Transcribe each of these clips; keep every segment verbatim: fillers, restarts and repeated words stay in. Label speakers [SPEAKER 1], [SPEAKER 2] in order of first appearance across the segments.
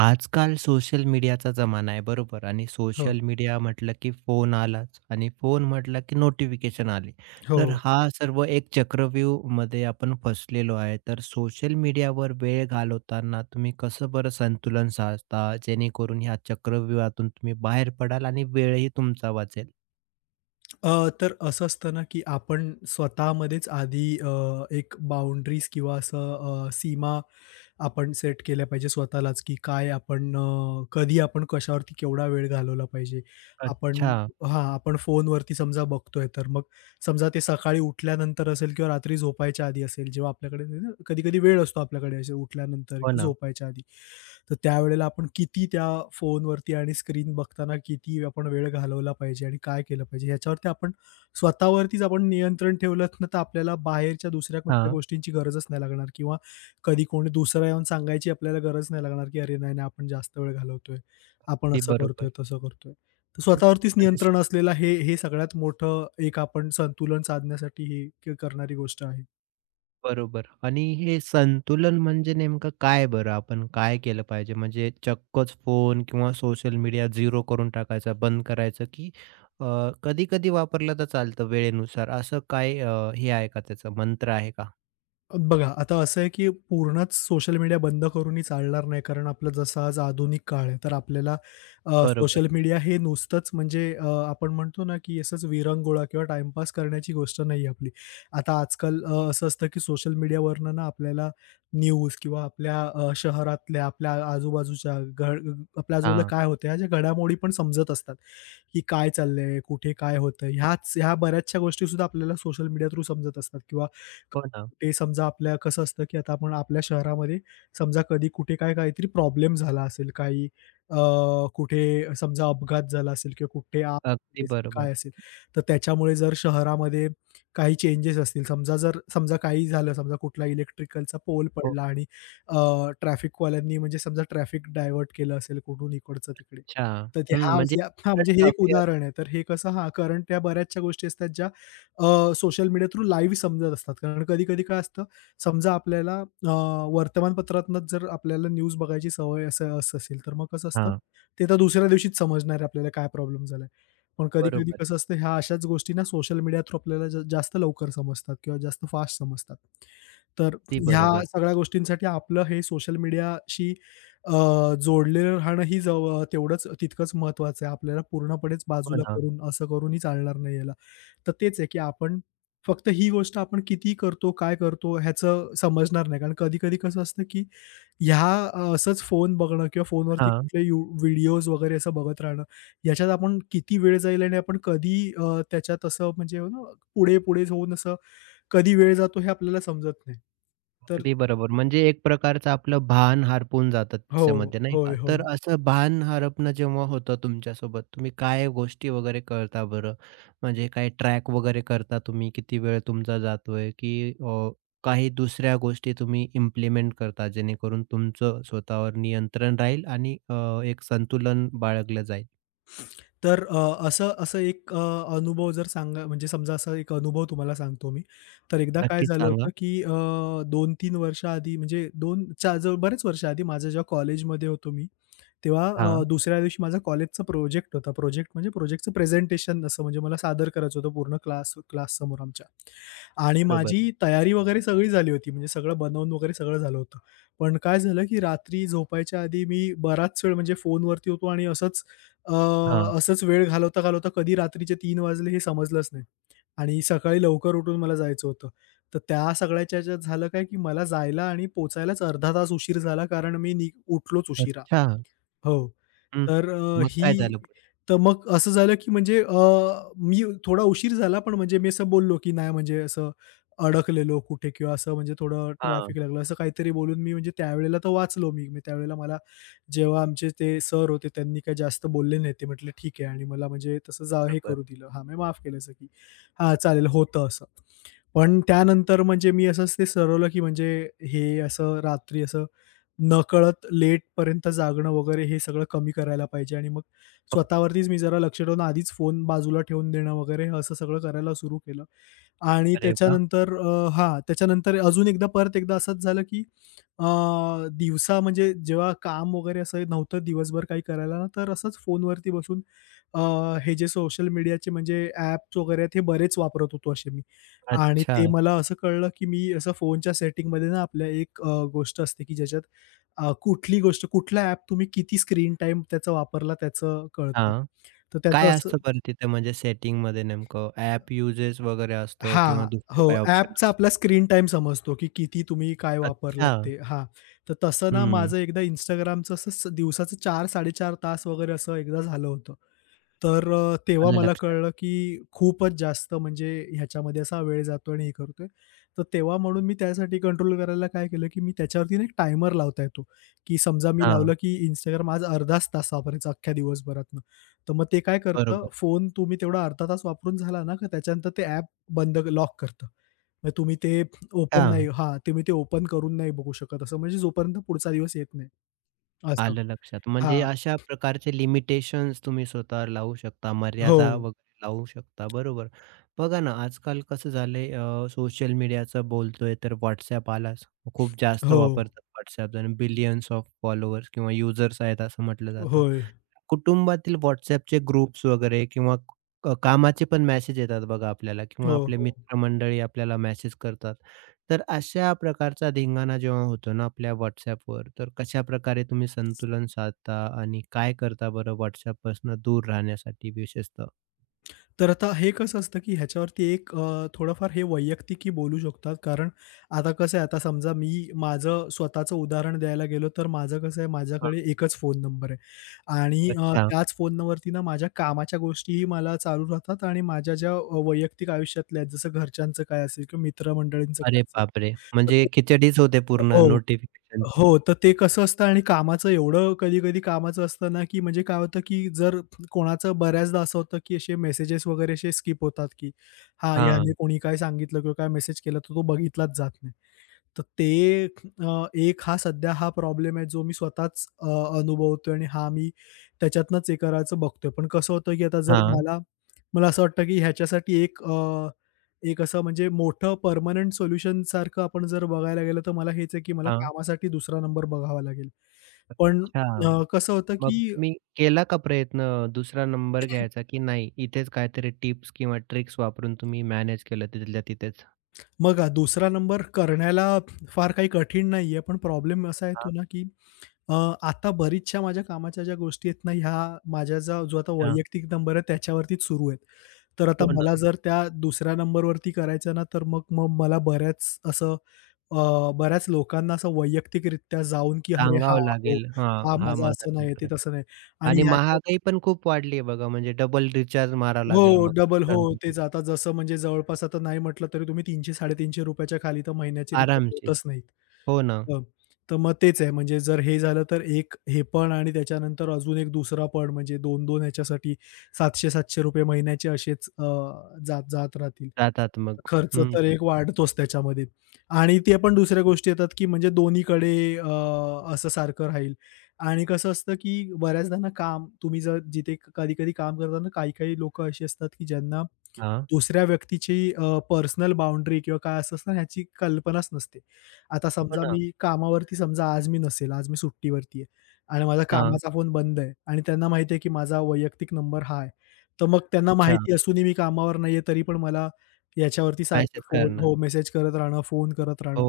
[SPEAKER 1] आजकाल सोशल मीडियाचा जमाना आहे बरोबर आणि
[SPEAKER 2] हो,
[SPEAKER 1] सोशल मीडिया म्हटलं की फोन आलाच आणि फोन म्हटलं की नोटिफिकेशन आले.
[SPEAKER 2] हो.
[SPEAKER 1] तर हा सर्व एक चक्रव्यूहमध्ये आपण फसलेलो आहे. तर सोशल मीडियावर वेळ घालवताना तुम्ही कसं बरं संतुलन साधता जेणेकरून ह्या चक्रव्यूहातून तुम्ही बाहेर पडाल आणि वेळही तुमचा वाचेल?
[SPEAKER 2] अ, तर असं असतं ना, की आपण स्वतःमध्येच आधी अ, एक बाउंडरीज किंवा असं अ, सीमा आपण सेट केल्या पाहिजे स्वतःलाच, की काय आपण अ, कधी आपण कशावरती केवढा वेळ घालवला पाहिजे. आपण
[SPEAKER 1] अच्छा.
[SPEAKER 2] हां, आपण फोनवरती समजा बघतोय, तर मग समजा ते सकाळी उठल्यानंतर असेल किंवा रात्री झोपायच्या आधी असेल, जेव्हा आपल्याकडे कधी-कधी वेळ असतो आपल्याकडे असे उठल्यानंतर
[SPEAKER 1] हो
[SPEAKER 2] किंवा
[SPEAKER 1] ना.
[SPEAKER 2] झोपायच्या आधी. तर त्यावेळेला आपण किती त्या फोनवरती आणि स्क्रीन बघताना किती आपण वेळ घालवला पाहिजे आणि काय केलं पाहिजे याच्यावरती आपण स्वतःवरतीच आपण नियंत्रण ठेवलं ना तर आपल्याला बाहेरच्या दुसऱ्या कुठल्या
[SPEAKER 1] हां.
[SPEAKER 2] गोष्टींची गरजच नाही लागणार किंवा कधी कोणी दुसरा येऊन सांगायची आपल्याला गरज नाही लागणार की अरे नाही नाही आपण जास्त वेळ घालवतोय, आपण
[SPEAKER 1] ते
[SPEAKER 2] असं करतोय,
[SPEAKER 1] बरोबर.
[SPEAKER 2] तसं करतोय. तर स्वतःवरतीच नियंत्रण
[SPEAKER 1] म्हणजे
[SPEAKER 2] असलेलं हे हे सगळ्यात मोठं एक आपण संतुलन साधण्यासाठी हे क करणारी गोष्ट आहे.
[SPEAKER 1] बरोबर आणि हे संतुलन म्हणजे नेमकं काय बरं? आपण काय केलं पाहिजे? म्हणजे चक्कच फोन किंवा सोशल मीडिया शून्य करून टाकायचा, बंद करायचं, की अ, कधी-कधी वापरलं तर चालतं वेळेनुसार असं काय अ, हे आहे का त्याचं मंत्र आहे का?
[SPEAKER 2] बघा, आता असं आहे की पूर्णच सोशल मीडिया बंद करूनही चालणार नाही. कारण आपलं जसं आज आधुनिक काळ आहे, तर आपल्याला अ,
[SPEAKER 1] बरोबर.
[SPEAKER 2] सोशल मीडिया हे नुसतंच म्हणजे अ, आपण म्हणतो ना की असंच विरंगुळा किंवा टाईमपास करण्याची गोष्ट नाही आहे आपली. आता आजकाल अ, असं असतं की सोशल मीडियावरनं ना आपल्याला न्यूज किंवा आपल्या अ, शहरातल्या, आपल्या आजूबाजूच्या घड आपल्या आजूबाजूला
[SPEAKER 1] हां.
[SPEAKER 2] काय होतं, ह्या ज्या घडामोडी पण समजत असतात. की काय चाललंय, कुठे काय होतंय? ह्याच ह्या बऱ्याचशा गोष्टीसुद्धा आपल्याला सोशल मीडिया थ्रू समजत असतात किंवा
[SPEAKER 1] हो ना.
[SPEAKER 2] ते समजा आपल्या कसं असतं, की आता आपण आपल्या शहरामध्ये समजा कधी कुठे काय काहीतरी प्रॉब्लेम झाला असेल, काही अ, कुठे समजा अपघात झाला असेल किंवा कुठे आग
[SPEAKER 1] अगदी
[SPEAKER 2] लागली असेल,
[SPEAKER 1] बरोबर.
[SPEAKER 2] काय असेल, तर त्याच्यामुळे जर शहरामध्ये काही चेंजेस असतील, समजा जर समजा काही झालं, समजा कुठला इलेक्ट्रिकलचा पोल
[SPEAKER 1] हो.
[SPEAKER 2] पडला आणि ट्रॅफिकवाल्यांनी म्हणजे समजा ट्रॅफिक डायव्हर्ट केलं असेल कुठून इकडचं तिकडे.
[SPEAKER 1] अच्छा.
[SPEAKER 2] तर ते
[SPEAKER 1] हं,
[SPEAKER 2] हा
[SPEAKER 1] म्हणजे
[SPEAKER 2] या हां, म्हणजे
[SPEAKER 1] करंट
[SPEAKER 2] हे एक
[SPEAKER 1] अफेअर
[SPEAKER 2] उदाहरण आहे. तर हे कसं हां, कारण त्या बऱ्याचशा गोष्टी असतात ज्या अ, सोशल मीडिया थ्रू लाईव्ह समजत असतात. कारण कधी-कधी काय असतं, समजा आपल्याला अ, वर्तमानपत्रातनंच जर आपल्याला न्यूज बघायची सवय असं असं असेल, तर मग कसं असतं,
[SPEAKER 1] हां,
[SPEAKER 2] ते तर दुसऱ्या दिवशीच समजणार आहे आपल्याला काय प्रॉब्लेम झालाय. पण कधी-कधी
[SPEAKER 1] बरोबर.
[SPEAKER 2] कसं असतं, ह्या अशाच गोष्टी ना सोशल मीडिया थ्रू आपल्याला जा जास्त लवकर समजतात किंवा जास्त फास्ट समजतात. तर
[SPEAKER 1] अगदी
[SPEAKER 2] ह्या
[SPEAKER 1] बरोबर.
[SPEAKER 2] सगळ्या गोष्टींसाठी आपलं हे सोशल मीडियाशी अ, जोडलेलं राहणं ही जवळ तेवढंच तितकंच महत्त्वाचं आहे. आपल्याला पूर्णपणेच
[SPEAKER 1] हो
[SPEAKER 2] बाजूला
[SPEAKER 1] ना.
[SPEAKER 2] करून असं करूनही चालणार नाही याला. तर तेच आहे, की आपण फक्त ही गोष्ट आपण किती करतो, काय करतो ह्याचं समजणार नाही. कारण कधी-कधी कसं असतं, की ह्या अ, असंच फोन बघणं किंवा फोनवरती
[SPEAKER 1] हां.
[SPEAKER 2] कुठले यू व्हिडिओज वगैरे असं बघत राहणं, याच्यात आपण किती वेळ जाईल आणि आपण कधी अ, त्याच्यात असं म्हणजे ना पुढे-पुढे जाऊन असं कधी वेळ जातो हे आपल्याला समजत नाही. तर
[SPEAKER 1] अगदी बरोबर. म्हणजे एक प्रकारचं आपलं भान हरपून जातं
[SPEAKER 2] हो.
[SPEAKER 1] त्याच्यामध्ये नाही का?
[SPEAKER 2] होय,
[SPEAKER 1] तर
[SPEAKER 2] होय.
[SPEAKER 1] असं भान हरपणं जेव्हा होतं तुमच्यासोबत, तुम्ही काय गोष्टी वगैरे करता बरं? म्हणजे काय ट्रॅक वगैरे करता तुम्ही? किती वेळ तुमचा जातोय? की अ, काही दुसऱ्या गोष्टी तुम्ही इम्प्लिमेंट करता जेणेकरून तुमचं स्वतःवर नियंत्रण राहील आणि अ, एक संतुलन बाळगलं जाईल?
[SPEAKER 2] तर अ, असं असं एक अ, अनुभव जर सांगा म्हणजे समजा असा एक अनुभव तुम्हाला सांगतो मी. तर एकदा काय
[SPEAKER 1] नक्कीच
[SPEAKER 2] झालं
[SPEAKER 1] सांगा.
[SPEAKER 2] होतं, की अ, दोन ते तीन वर्षाआधी म्हणजे दोन च्या जवळ बरेच वर्षाआधी माझ्या जेव्हा कॉलेजमध्ये होतो मी, तेव्हा
[SPEAKER 1] हां,
[SPEAKER 2] अ, दुसऱ्या दिवशी माझा कॉलेजचा प्रोजेक्ट होता. प्रोजेक्ट म्हणजे प्रोजेक्टचं प्रेझेंटेशन असं म्हणजे मला सादर करायचं होतं पूर्ण क्लास क्लाससमोर आमच्या. आणि
[SPEAKER 1] बरोबर.
[SPEAKER 2] माझी तयारी वगैरे सगळी झाली होती. म्हणजे सगळं बनवून वगैरे सगळं झालं होतं. पण काय झालं, की रात्री झोपायच्या आधी मी बराच वेळ म्हणजे फोनवरती होतो आणि असंच अ,
[SPEAKER 1] हां.
[SPEAKER 2] असंच वेळ घालवता, घालवता कधी रात्रीचे तीन वाजले हे समजलंच नाही. आणि सकाळी लवकर उठून मला जायचं होतं. तर त्या सगळ्याच्या ह्याच्यात झालं काय, की मला जायला आणि पोहचायलाच अर्धा तास उशीर झाला कारण मी नि उठलोच उशिरा.
[SPEAKER 1] अच्छा.
[SPEAKER 2] हो.
[SPEAKER 1] हं.
[SPEAKER 2] तर अ,
[SPEAKER 1] मग काय
[SPEAKER 2] ही
[SPEAKER 1] झालं पुढे?
[SPEAKER 2] तर मग असं झालं, की म्हणजे अ, मी थोडा उशीर झाला, पण म्हणजे मी असं बोललो, की नाही म्हणजे असं अडकलेलो कुठे किंवा असं म्हणजे थोडं
[SPEAKER 1] हां,
[SPEAKER 2] ट्रॅफिक लागलं, असं काहीतरी बोलून मी म्हणजे त्यावेळेला तर वाचलो मी. मी त्यावेळेला मला जेव्हा आमचे ते सर होते, त्यांनी काही जास्त बोलले नाही. ते म्हटले, "ठीक आहे." आणि मला म्हणजे तसं जा हे
[SPEAKER 1] बरोबर.
[SPEAKER 2] करू दिलं. हां, मी माफ केलं असं, की "हां, चालेल, होतं असं." पण त्यानंतर म्हणजे मी असंच ते ठरवलं, की म्हणजे हे असं रात्री असं नकळत लेटपर्यंत जागणं वगैरे हे सगळं कमी करायला पाहिजे आणि मग
[SPEAKER 1] हो ना.
[SPEAKER 2] स्वतःवरतीच मी जरा लक्ष ठेवून आधीच फोन बाजूला ठेवून देणं वगैरे असं सगळं करायला सुरू केलं. आणि
[SPEAKER 1] अरे वाह!
[SPEAKER 2] त्याच्यानंतर अ, हां, त्याच्यानंतर अजून एकदा परत एकदा असंच झालं, की अ, दिवसा म्हणजे जेव्हा काम वगैरे असं नव्हतं दिवसभर काही करायला ना, तर असंच फोनवरती बसून अ, हे जे सोशल मीडियाचे म्हणजे ॲप्स वगैरे आहेत, हे बरेच वापरत होतो असे मी. आणि
[SPEAKER 1] अच्छा.
[SPEAKER 2] ते मला असं कळलं, की मी असं फोनच्या सेटिंगमध्ये ना आपल्या एक अ, गोष्ट असते, की ज्याच्यात अ, कुठली गोष्ट, कुठला ॲप तुम्ही किती स्क्रीन टाईम त्याचा वापरला त्याचं कळतं.
[SPEAKER 1] हां.
[SPEAKER 2] तर त्याचं
[SPEAKER 1] काय
[SPEAKER 2] असं
[SPEAKER 1] असतं पण तिथे म्हणजे सेटिंगमध्ये नेमकं ॲप युजेस वगैरे असतं किंवा
[SPEAKER 2] हां.
[SPEAKER 1] दुसरे
[SPEAKER 2] हो,
[SPEAKER 1] काही ऑप्शन
[SPEAKER 2] ॲपचा
[SPEAKER 1] असतात?
[SPEAKER 2] आपला स्क्रीन टाइम समजतो, की किती तुम्ही काय
[SPEAKER 1] अच्छा.
[SPEAKER 2] वापरलत ते. हां. तर तसं ना
[SPEAKER 1] हं.
[SPEAKER 2] माझं एकदा Instagramचं असं स दिवसाचं चार पंचेचाळीस तास वगैरे असं एकदा झालं होतं. तर अ, तेव्हा
[SPEAKER 1] आलं
[SPEAKER 2] मला
[SPEAKER 1] लक्षात.
[SPEAKER 2] कळलं, की खूपच जास्त म्हणजे ह्याच्यामध्ये असा वेळ जातो आणि हे करतोय. तर तेव्हा म्हणून मी त्यासाठी कंट्रोल करायला काय केलं, की मी त्याच्यावरती ना एक टायमर लावता येतो, की समजा मी
[SPEAKER 1] हां.
[SPEAKER 2] लावलं, की Instagram आज अर्धाच तास वापरायचा अख्ख्या दिवसभरातनं. तर मग ते काय करतं,
[SPEAKER 1] बरोबर.
[SPEAKER 2] फोन तुम्ही तेवढा अर्धा तास वापरून झाला ना, का त्याच्यानंतर ते ॲप बंद लॉक करतं. मग तुम्ही ते ओपन नाही
[SPEAKER 1] हां.
[SPEAKER 2] हां, तुम्ही ते ओपन करून नाही बघू शकत असं म्हणजे जोपर्यंत पुढचा दिवस येत नाही असं.
[SPEAKER 1] आलं लक्षात. म्हणजे
[SPEAKER 2] हां.
[SPEAKER 1] अशा प्रकारचे लिमिटेशन्स तुम्ही स्वतःवर लावू शकता,
[SPEAKER 2] हो,
[SPEAKER 1] मर्यादा वगैरे लावू शकता, बरोबर. बघा ना, आजकाल कसं झालंय अ, सोशल मीडियाचं बोलतोय तर WhatsApp आलाच. खूप जास्त
[SPEAKER 2] हो.
[SPEAKER 1] वापरतात WhatsApp जण बिलियन्स ऑफ फॉलोअर्स किंवा युजर्स आहेत असं म्हटलं जातं.
[SPEAKER 2] होय.
[SPEAKER 1] कुटुंबातील WhatsAppचे ग्रुप्स वगैरे किंवा क कामाचे पण मेसेज येतात बघा आपल्याला किंवा
[SPEAKER 2] हो,
[SPEAKER 1] आपले
[SPEAKER 2] हो.
[SPEAKER 1] मित्रमंडळी आपल्याला मेसेज करतात. तर अशा प्रकारचा धिंगाणा जेव्हा होतो ना आपल्या WhatsAppवर, तर कशाप्रकारे तुम्ही संतुलन साधता आणि काय करता बरं WhatsAppपासून दूर राहण्यासाठी विशेषतः?
[SPEAKER 2] तर आता हे कसं असतं, की ह्याच्यावरती एक अ, थोडंफार हे वैयक्तिकी बोलू शकतात. कारण आता कसं आहे, आता समजा मी माझं स्वतःचं उदाहरण द्यायला गेलो, तर माझं कसं आहे,
[SPEAKER 1] हां,
[SPEAKER 2] माझ्याकडे एकच फोन नंबर आहे आणि अ,
[SPEAKER 1] अच्छा.
[SPEAKER 2] त्याच फोन नंबरवरती ना माझ्या कामाच्या गोष्टीही मला चालू राहतात आणि माझ्या ज्या अ, वैयक्तिक आयुष्यातल्या आहेत, जसं घरच्यांचं काय असेल किंवा मित्रमंडळींचं काय
[SPEAKER 1] अरे
[SPEAKER 2] असेल,
[SPEAKER 1] बापरे!
[SPEAKER 2] तर
[SPEAKER 1] म्हणजे
[SPEAKER 2] ते
[SPEAKER 1] खिचडीच होते पूर्ण
[SPEAKER 2] हो.
[SPEAKER 1] नोटिफिकेशनची.
[SPEAKER 2] हो, तर ते कसं असतं आणि कामाचं एवढं कधी-कधी कामाचं असतं ना, की म्हणजे काय होतं, की जर कोणाचं बऱ्याचदा असं होतं, की असे मेसेजेस वगैरे असे स्किप होतात, की हां, याने
[SPEAKER 1] हां,
[SPEAKER 2] कोणी काय सांगितलं किंवा काय मेसेज केला, तर तो बघितलाच जात नाही. तर ते अ, एक हा सध्या हा प्रॉब्लेम आहे, जो मी स्वतःच अ, अनुभवतोय आणि हा मी त्याच्यातनंच हे करायचं बघतोय. पण कसं होतं, की आता जर
[SPEAKER 1] हां,
[SPEAKER 2] मला मला असं वाटतं, की ह्याच्यासाठी एक एक असं म्हणजे मोठं परमनंट सोल्युशन सारखं आपण जर बघायला गेलं, तर मला हेच आहे, की मला
[SPEAKER 1] हां.
[SPEAKER 2] कामासाठी दुसरा नंबर बघावा लागेल. पण
[SPEAKER 1] अच्छा.
[SPEAKER 2] अ, कसं होतं,
[SPEAKER 1] मग
[SPEAKER 2] की
[SPEAKER 1] तुम्ही केला का प्रयत्न दुसरा नंबर घ्यायचा की नाही? इथेच काहीतरी टिप्स किंवा ट्रिक्स वापरून तुम्ही मॅनेज केलं तिथल्या तिथेच?
[SPEAKER 2] बघा दुसरा नंबर करण्याला फार काही कठीण नाहीये, पण प्रॉब्लेम असा
[SPEAKER 1] हां,
[SPEAKER 2] येतो ना, की अ, आता बरीचशा माझ्या कामाच्या ज्या गोष्टी आहेत ना, ह्या माझ्या जा जो आता
[SPEAKER 1] हां.
[SPEAKER 2] वैयक्तिक नंबर आहे त्याच्यावरतीच सुरू आहेत. तर आता
[SPEAKER 1] हो
[SPEAKER 2] मला
[SPEAKER 1] ना.
[SPEAKER 2] जर त्या दुसऱ्या नंबरवरती करायचं ना, तर मग मग मला बऱ्याच असं अ, बऱ्याच लोकांना असं वैयक्तिकरित्या जाऊन, की "अरे हां,
[SPEAKER 1] सांगावं
[SPEAKER 2] हो,
[SPEAKER 1] लागेल.
[SPEAKER 2] हा
[SPEAKER 1] हां, हा
[SPEAKER 2] माझा
[SPEAKER 1] माझा
[SPEAKER 2] असं नाही आहे, ते
[SPEAKER 1] नंबर
[SPEAKER 2] तसं नाही." आणि
[SPEAKER 1] आणि
[SPEAKER 2] ह्याच्यात
[SPEAKER 1] महागाई पण खूप वाढली आहे बघा, म्हणजे डबल रिचार्ज मारावा लागेल
[SPEAKER 2] हो,
[SPEAKER 1] मग
[SPEAKER 2] डबल हो,
[SPEAKER 1] दुसऱ्यांदा.
[SPEAKER 2] तेच आता जसं म्हणजे जवळपास आता नाही म्हटलं तरी तुम्ही ₹तीनशे ते तीनशे पन्नास रुपये च्या खाली तर महिन्याची रिचार्ज
[SPEAKER 1] आरामशीर.
[SPEAKER 2] होतच नाहीत.
[SPEAKER 1] हो ना,
[SPEAKER 2] हं, तर मग तेच आहे म्हणजे जर हे झालं तर एक हे पण आणि त्याच्यानंतर अजून एक दुसरा पण म्हणजे दोन दोन ह्याच्यासाठी ₹सातशे सातशे रुपये महिन्याचे असेच अ, जात जात राहतील.
[SPEAKER 1] जातात मग.
[SPEAKER 2] खर्च
[SPEAKER 1] हं,
[SPEAKER 2] तर
[SPEAKER 1] हं.
[SPEAKER 2] एक वाढतोच त्याच्यामध्ये आणि ते पण दुसऱ्या गोष्टी येतात, की म्हणजे दोन्हीकडे अ, असं सारखं राहील आणि कसं असतं, की बऱ्याचदा ना काम तुम्ही जर जिथे कधी-कधी काम करताना काही-काही लोकं अशी असतात, की ज्यांना दुसऱ्या व्यक्तीची अ, पर्सनल बाउंडरी किंवा काय असं असतं ना, ह्याची कल्पनाच नसते. आता
[SPEAKER 1] हो
[SPEAKER 2] समजा
[SPEAKER 1] ना.
[SPEAKER 2] मी कामावरती समजा आज मी नसेल, आज मी सुट्टीवरती आहे आणि माझा
[SPEAKER 1] हां.
[SPEAKER 2] कामाचा फोन बंद आहे आणि त्यांना माहिती आहे, की माझा वैयक्तिक नंबर हा आहे. तर मग त्यांना
[SPEAKER 1] अच्छा,
[SPEAKER 2] माहिती असूनही मी कामावर नाहीये, तरी पण मला याच्यावरती सारखे
[SPEAKER 1] मॅसेज
[SPEAKER 2] फोन
[SPEAKER 1] करणार.
[SPEAKER 2] हो, मेसेज करत राहणं, फोन करत राहणं,
[SPEAKER 1] हो.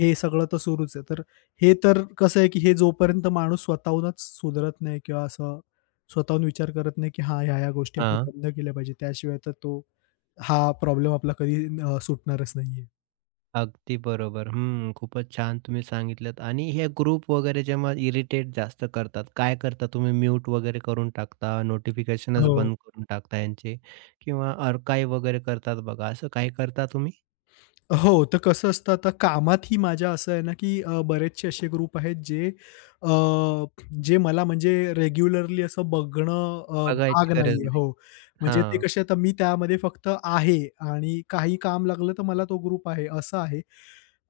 [SPEAKER 2] हे सगळं तर सुरूच आहे. तर हे तर कसं आहे, की हे जोपर्यंत माणूस स्वतःहूनच सुधरत नाही किंवा असं स्वतःहून विचार करत नाही, की हां, ह्या-ह्या गोष्टी आपण
[SPEAKER 1] हां.
[SPEAKER 2] बंद केल्या पाहिजे. त्याशिवाय तर तो हा प्रॉब्लेम आपला कधी अ, सुटणारच नाहीये.
[SPEAKER 1] अगदी बरोबर. हं, खूपच छान तुम्ही सांगितलंत आणि हे ग्रुप वगैरे जेव्हा इरिटेट जास्त करतात, काय करता तुम्ही म्यूट वगैरे करून टाकता, नोटिफिकेशनच
[SPEAKER 2] हो.
[SPEAKER 1] बंद करून टाकता यांचे किंवा अर्काइव्ह वगैरे करतात बघा, असं काही करता तुम्ही?
[SPEAKER 2] हो, तर कसं असतं आता कामातही माझ्या असं आहे ना, की अ, बरेचसे असे ग्रुप आहेत जे अ, जे मला म्हणजे रेग्युलरली असं बघणं अ,
[SPEAKER 1] बघायची
[SPEAKER 2] भाग
[SPEAKER 1] गरज
[SPEAKER 2] नाहीये.
[SPEAKER 1] नाही.
[SPEAKER 2] हो, म्हणजे ते
[SPEAKER 1] हां,
[SPEAKER 2] कसे आता मी त्यामध्ये फक्त आहे आणि काही काम लागलं तर मला तो ग्रुप आहे, असं आहे.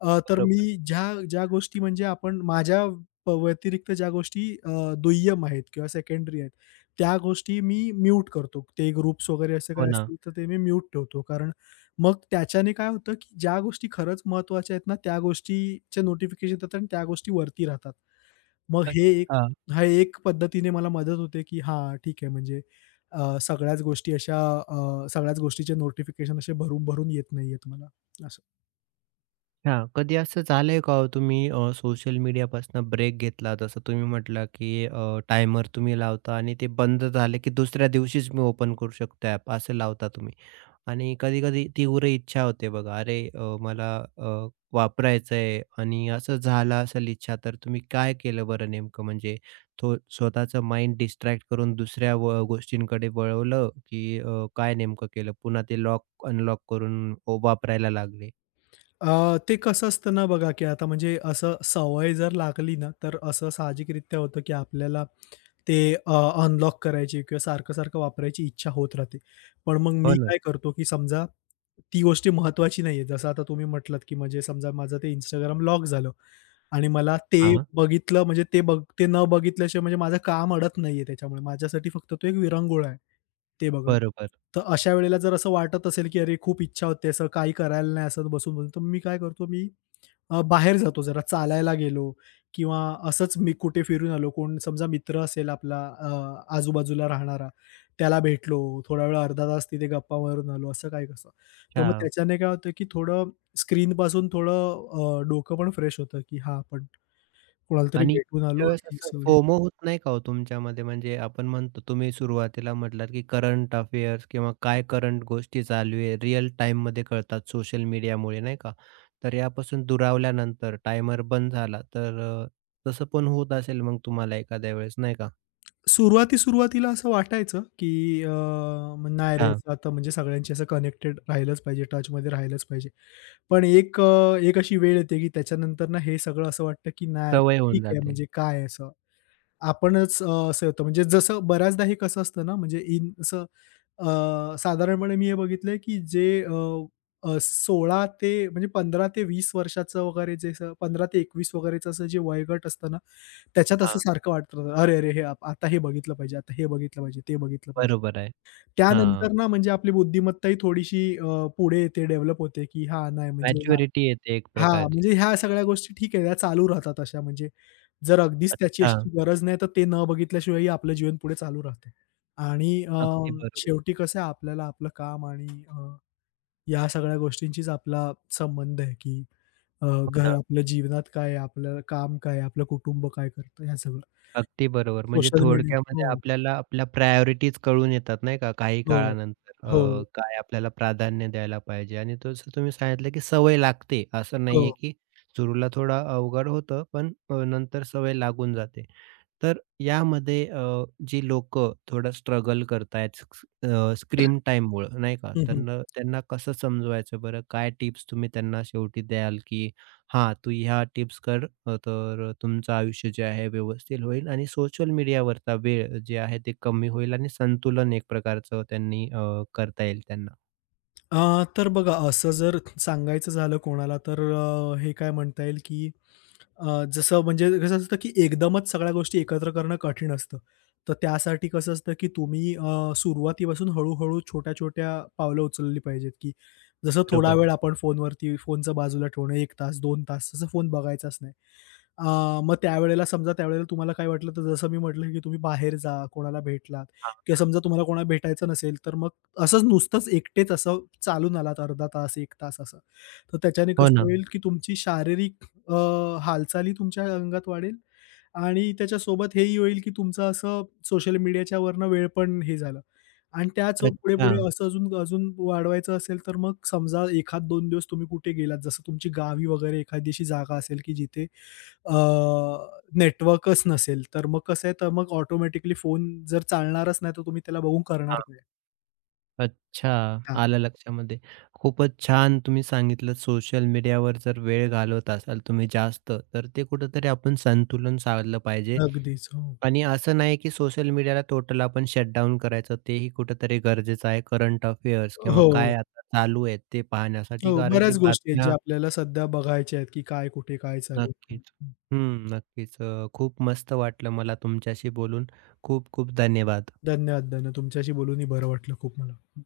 [SPEAKER 2] अ, तर
[SPEAKER 1] बरोबर.
[SPEAKER 2] मी ज्या ज्या गोष्टी म्हणजे आपण माझ्या प व्यतिरिक्त ज्या गोष्टी अ, दुय्यम आहेत किंवा सेकंडरी आहेत, त्या गोष्टी मी म्यूट करतो. ते ग्रुप्स वगैरे असं
[SPEAKER 1] हो
[SPEAKER 2] काय
[SPEAKER 1] ना.
[SPEAKER 2] असतील तर ते मी म्यूट ठेवतो. कारण मग त्याच्याने काय होतं, की ज्या गोष्टी खरंच महत्त्वाच्या आहेत ना, त्या गोष्टीचे नोटिफिकेशन येतात आणि त्या गोष्टी वरती राहतात. मग हे एक
[SPEAKER 1] अच्छा.
[SPEAKER 2] हा एक पद्धतीने मला मदत होते, की हां, ठीक आहे म्हणजे अ, सगळ्याच गोष्टी अशा अ, सगळ्याच गोष्टीचे नोटिफिकेशन असे भरून-भरून येत नाहीयेत मला असं.
[SPEAKER 1] हां. कधी असं झालंय का हो तुम्ही अ, सोशल मीडियापासून ब्रेक घेतला जसं तुम्ही म्हटला, की टायमर तुम्ही लावता आणि ते बंद झाले, की दुसऱ्या दिवशीच मी ओपन करू शकतो ॲप असं लावता तुम्ही आणि कधी-कधी तीव्र इच्छा होते बघा, अरे अ, मला अ, वापरायचंय आणि असं झालं असेल इच्छा तर तुम्ही काय केलं बरं नेमकं? म्हणजे थो स्वतःचं माइंड डिस्ट्रॅक्ट करून दुसऱ्या व गोष्टींकडे वळवलं, की अ, काय नेमकं केलं? पुन्हा ते लॉक अनलॉक करून ओ वापरायला लागले?
[SPEAKER 2] अ, ते कसं असतं ना बघा, की आता म्हणजे असं सवय जर लागली ना, तर असं साहजिकरित्या होतं, की आपल्याला ते अ, अनलॉक करायची किंवा सारखं-सारखं वापरायची इच्छा होत राहते. पण मग
[SPEAKER 1] हो
[SPEAKER 2] मी
[SPEAKER 1] ना.
[SPEAKER 2] काय करतो, की समजा ती गोष्ट महत्वाची नाहीये. जसं आता तुम्ही म्हटलात, की म्हणजे समजा माझं ते Instagram लॉक झालं आणि मला ते
[SPEAKER 1] हां,
[SPEAKER 2] बघितलं म्हणजे ते बघ ते न बघितल्याशिवाय म्हणजे माझं काम अडत नाहीये त्याच्यामुळे. माझ्यासाठी फक्त तो एक विरंगुळा आहे, ते बघणं.
[SPEAKER 1] बरोबर.
[SPEAKER 2] तर अशा वेळेला जर असं वाटत असेल, की अरे खूप इच्छा होते असं काही करायला नाही असं बसून-बसून, तर मी काय करतो, मी अ, बाहेर जातो जरा चालायला गेलो किंवा असंच मी कुठे फिरून आलो, कोण समजा मित्र असेल आपला अ, आजूबाजूला राहणारा, त्याला भेटलो, थोडा वेळ अर्धा तास तिथे गप्पा मारून आलो, असं काय कसं. तर मग
[SPEAKER 1] अच्छा.
[SPEAKER 2] त्याच्याने काय होतं, की थोडं स्क्रीनपासून थोडं अ, डोकं पण फ्रेश होतं, की हां, आपण कोणाला तरी
[SPEAKER 1] आणि
[SPEAKER 2] भेटून आलो
[SPEAKER 1] त्यावेळेस
[SPEAKER 2] आणि
[SPEAKER 1] असं
[SPEAKER 2] सवयी
[SPEAKER 1] फोमो होत नाही का हो तुमच्यामध्ये? म्हणजे आपण म्हणतो तुम्ही सुरुवातीला म्हटलात, की करंट अफेअर्स किंवा काय करंट गोष्टी चालू आहे, रिअल टाईममध्ये कळतात सोशल मीडियामुळे नाही का? तर यापासून दुरावल्यानंतर टायमर बंद झाला, तर अ, तसं पण होत असेल मग तुम्हाला एखाद्या वेळेस नाही का?
[SPEAKER 2] सुरुवाती-सुरुवातीला असं वाटायचं, की अ, म- नाही रे,
[SPEAKER 1] हां,
[SPEAKER 2] असं आता म्हणजे सगळ्यांशी असं कनेक्टेड राहिलंच पाहिजे, टचमध्ये राहिलंच पाहिजे. पण एक अ, एक अशी वेळ येते, की त्याच्यानंतर ना हे सगळं असं वाटतं, की नाही
[SPEAKER 1] सवय
[SPEAKER 2] ठीक
[SPEAKER 1] होऊन
[SPEAKER 2] आहे,
[SPEAKER 1] जाते.
[SPEAKER 2] म्हणजे काय आहे असं. आपणच अ, असं होतं म्हणजे जसं बऱ्याचदा हे कसं असतं ना, म्हणजे इन असं अ, साधारणपणे मी हे बघितलंय, की जे अ, अ, सोळा ते म्हणजे पंधरा ते वीस वर्षाचं वगैरे जे असं पंधरा ते एकवीस वगैरेचं असं जे वयोगट असतं ना, त्याच्यात असं
[SPEAKER 1] हां,
[SPEAKER 2] सारखं वाटतं, "अरे, अरे! हे आप- आता हे बघितलं पाहिजे, आता हे बघितलं पाहिजे, ते बघितलं पाहिजे."
[SPEAKER 1] बरोबर आहे. हां,
[SPEAKER 2] त्यानंतर ना म्हणजे आपली बुद्धिमत्ताही थोडीशी अ, पुढे येते, डेव्हलप होते, की हां, नाही म्हणजे
[SPEAKER 1] मॅच्युरिटी येते एक
[SPEAKER 2] हां,
[SPEAKER 1] प्रकारची.
[SPEAKER 2] म्हणजे ह्या सगळ्या गोष्टी ठीक आहे, त्या चालू राहतात अशा म्हणजे जर अगदीच त्याची
[SPEAKER 1] अच्छा,
[SPEAKER 2] अशी गरज नाही, तर ते न बघितल्याशिवायही आपलं जीवन पुढे चालू राहते. आणि अ,
[SPEAKER 1] अगदी बरोबर.
[SPEAKER 2] शेवटी कसं आहे आपल्याला आपलं काम आणि अ, या सगळ्या गोष्टींशीच आपला संबंध आहे, की अ,
[SPEAKER 1] हो
[SPEAKER 2] घर
[SPEAKER 1] ना.
[SPEAKER 2] आपल्या जीवनात काय आहे, आपलं काम काय आहे, आपलं कुटुंब काय करतं, ह्या सगळं.
[SPEAKER 1] अगदी बरोबर. म्हणजे
[SPEAKER 2] सोशल मीडिया
[SPEAKER 1] थोडक्यामध्ये
[SPEAKER 2] हो,
[SPEAKER 1] आपल्याला आपल्या प्रायोरिटीज कळून येतात नाही का, काही
[SPEAKER 2] हो,
[SPEAKER 1] काळानंतर
[SPEAKER 2] हो,
[SPEAKER 1] अ, काय आपल्याला प्राधान्य द्यायला पाहिजे आणि तसं तुम्ही सांगितलं, की सवय लागते. असं
[SPEAKER 2] हो.
[SPEAKER 1] नाहीये, की सुरूला थोडा अवघड होतं, पण अ, नंतर सवय लागून जाते. तर यामध्ये अ, जी लोक थोडं स्ट्रगल करतायत स्क अ, स्क्रीन टाईममुळं नाही का,
[SPEAKER 2] हं, हं.
[SPEAKER 1] त्यांना त्यांना कसं समजवायचं बरं? काय टिप्स तुम्ही त्यांना शेवटी द्याल, की हां, तू ह्या टिप्स कर अ, तर तुमचं आयुष्य जे आहे व्यवस्थित होईल आणि सोशल मीडियावरचा वेळ जे आहे ते कमी होईल आणि संतुलन एक प्रकारचं त्यांनी अ, करता येईल त्यांना.
[SPEAKER 2] अ, तर बघा असं जर सांगायचं झालं कोणाला तर अ, हे काय म्हणता येईल की अ, जसं म्हणजे कसं असतं की एकदमच सगळ्या गोष्टी एकत्र करणं कठीण असतं. तर त्यासाठी कसं असतं की तुम्ही अ, सुरुवातीपासून हळू-हळू छोट्या-छोट्या पावलं उचलली पाहिजेत की जसं थोडा
[SPEAKER 1] बरोबर.
[SPEAKER 2] वेळ आपण फोनवरती फोनचं बाजूला ठेवणं एक तास, दोन तास असं फोन बघायचाच नाही. अ, मग त्यावेळेला समजा त्यावेळेला तुम्हाला काय वाटलं तर जसं मी म्हटलं की तुम्ही बाहेर जा, कोणाला भेटलात किंवा समजा तुम्हाला कोणाला भेटायचं नसेल तर मग असंच नुसतंच एकटेच असं चालून आलात अर्धा तास, एक तास असं. तर त्याच्याने
[SPEAKER 1] हो
[SPEAKER 2] कसं
[SPEAKER 1] ना.
[SPEAKER 2] होईल, की तुमची शारीरिक अ, हालचाली तुमच्या अंगात वाढेल आणि त्याच्यासोबत हेही होईल, की तुमचं असं सोशल मीडियाच्या वरनं वेळ पण हे झालं आणि त्याच
[SPEAKER 1] अच्छा.
[SPEAKER 2] पुढे-पुढे असं अजून अजून वाढवायचं असेल, तर मग समजा एखाद दोन दिवस तुम्ही कुठे गेलात, जसं तुमची गावी वगैरे एखादी जागा असेल, की जिथे नेटवर्कच नसेल, तर मग कसं आहे, तर मग ऑटोमॅटिकली फोन जर चालणारच नाही, तर तुम्ही त्याला बघून करणार काय?
[SPEAKER 1] अच्छा,
[SPEAKER 2] हां.
[SPEAKER 1] आलं लक्षामध्ये. खूपच छान तुम्ही सांगितलं सोशल मीडियावर जर वेळ घालवत असाल तुम्ही जास्त, तर ते कुठेतरी आपण संतुलन साधलं पाहिजे
[SPEAKER 2] अगदीच. हो.
[SPEAKER 1] आणि असं नाही की सोशल मीडियाला टोटल आपण शटडाउन करायचं तेही कुठेतरी गरजेचं आहे. करंट अफेअर्स किंवा
[SPEAKER 2] हो,
[SPEAKER 1] काय आता चालू आहे ते पाहण्यासाठी
[SPEAKER 2] हो.
[SPEAKER 1] कारण की
[SPEAKER 2] बऱ्याच गोष्टी आहेत
[SPEAKER 1] बातम्या
[SPEAKER 2] ज्या आपल्याला सध्या बघायच्या आहेत, की काय कुठे काय चालू आहे.
[SPEAKER 1] नक्कीच. हं, नक्कीच. अ, खूप मस्त वाटलं मला तुमच्याशी बोलून. खूप खूप धन्यवाद.
[SPEAKER 2] धन्यवाद, धन्यवाद. तुमच्याशी बोलूनही बरं वाटलं खूप मला.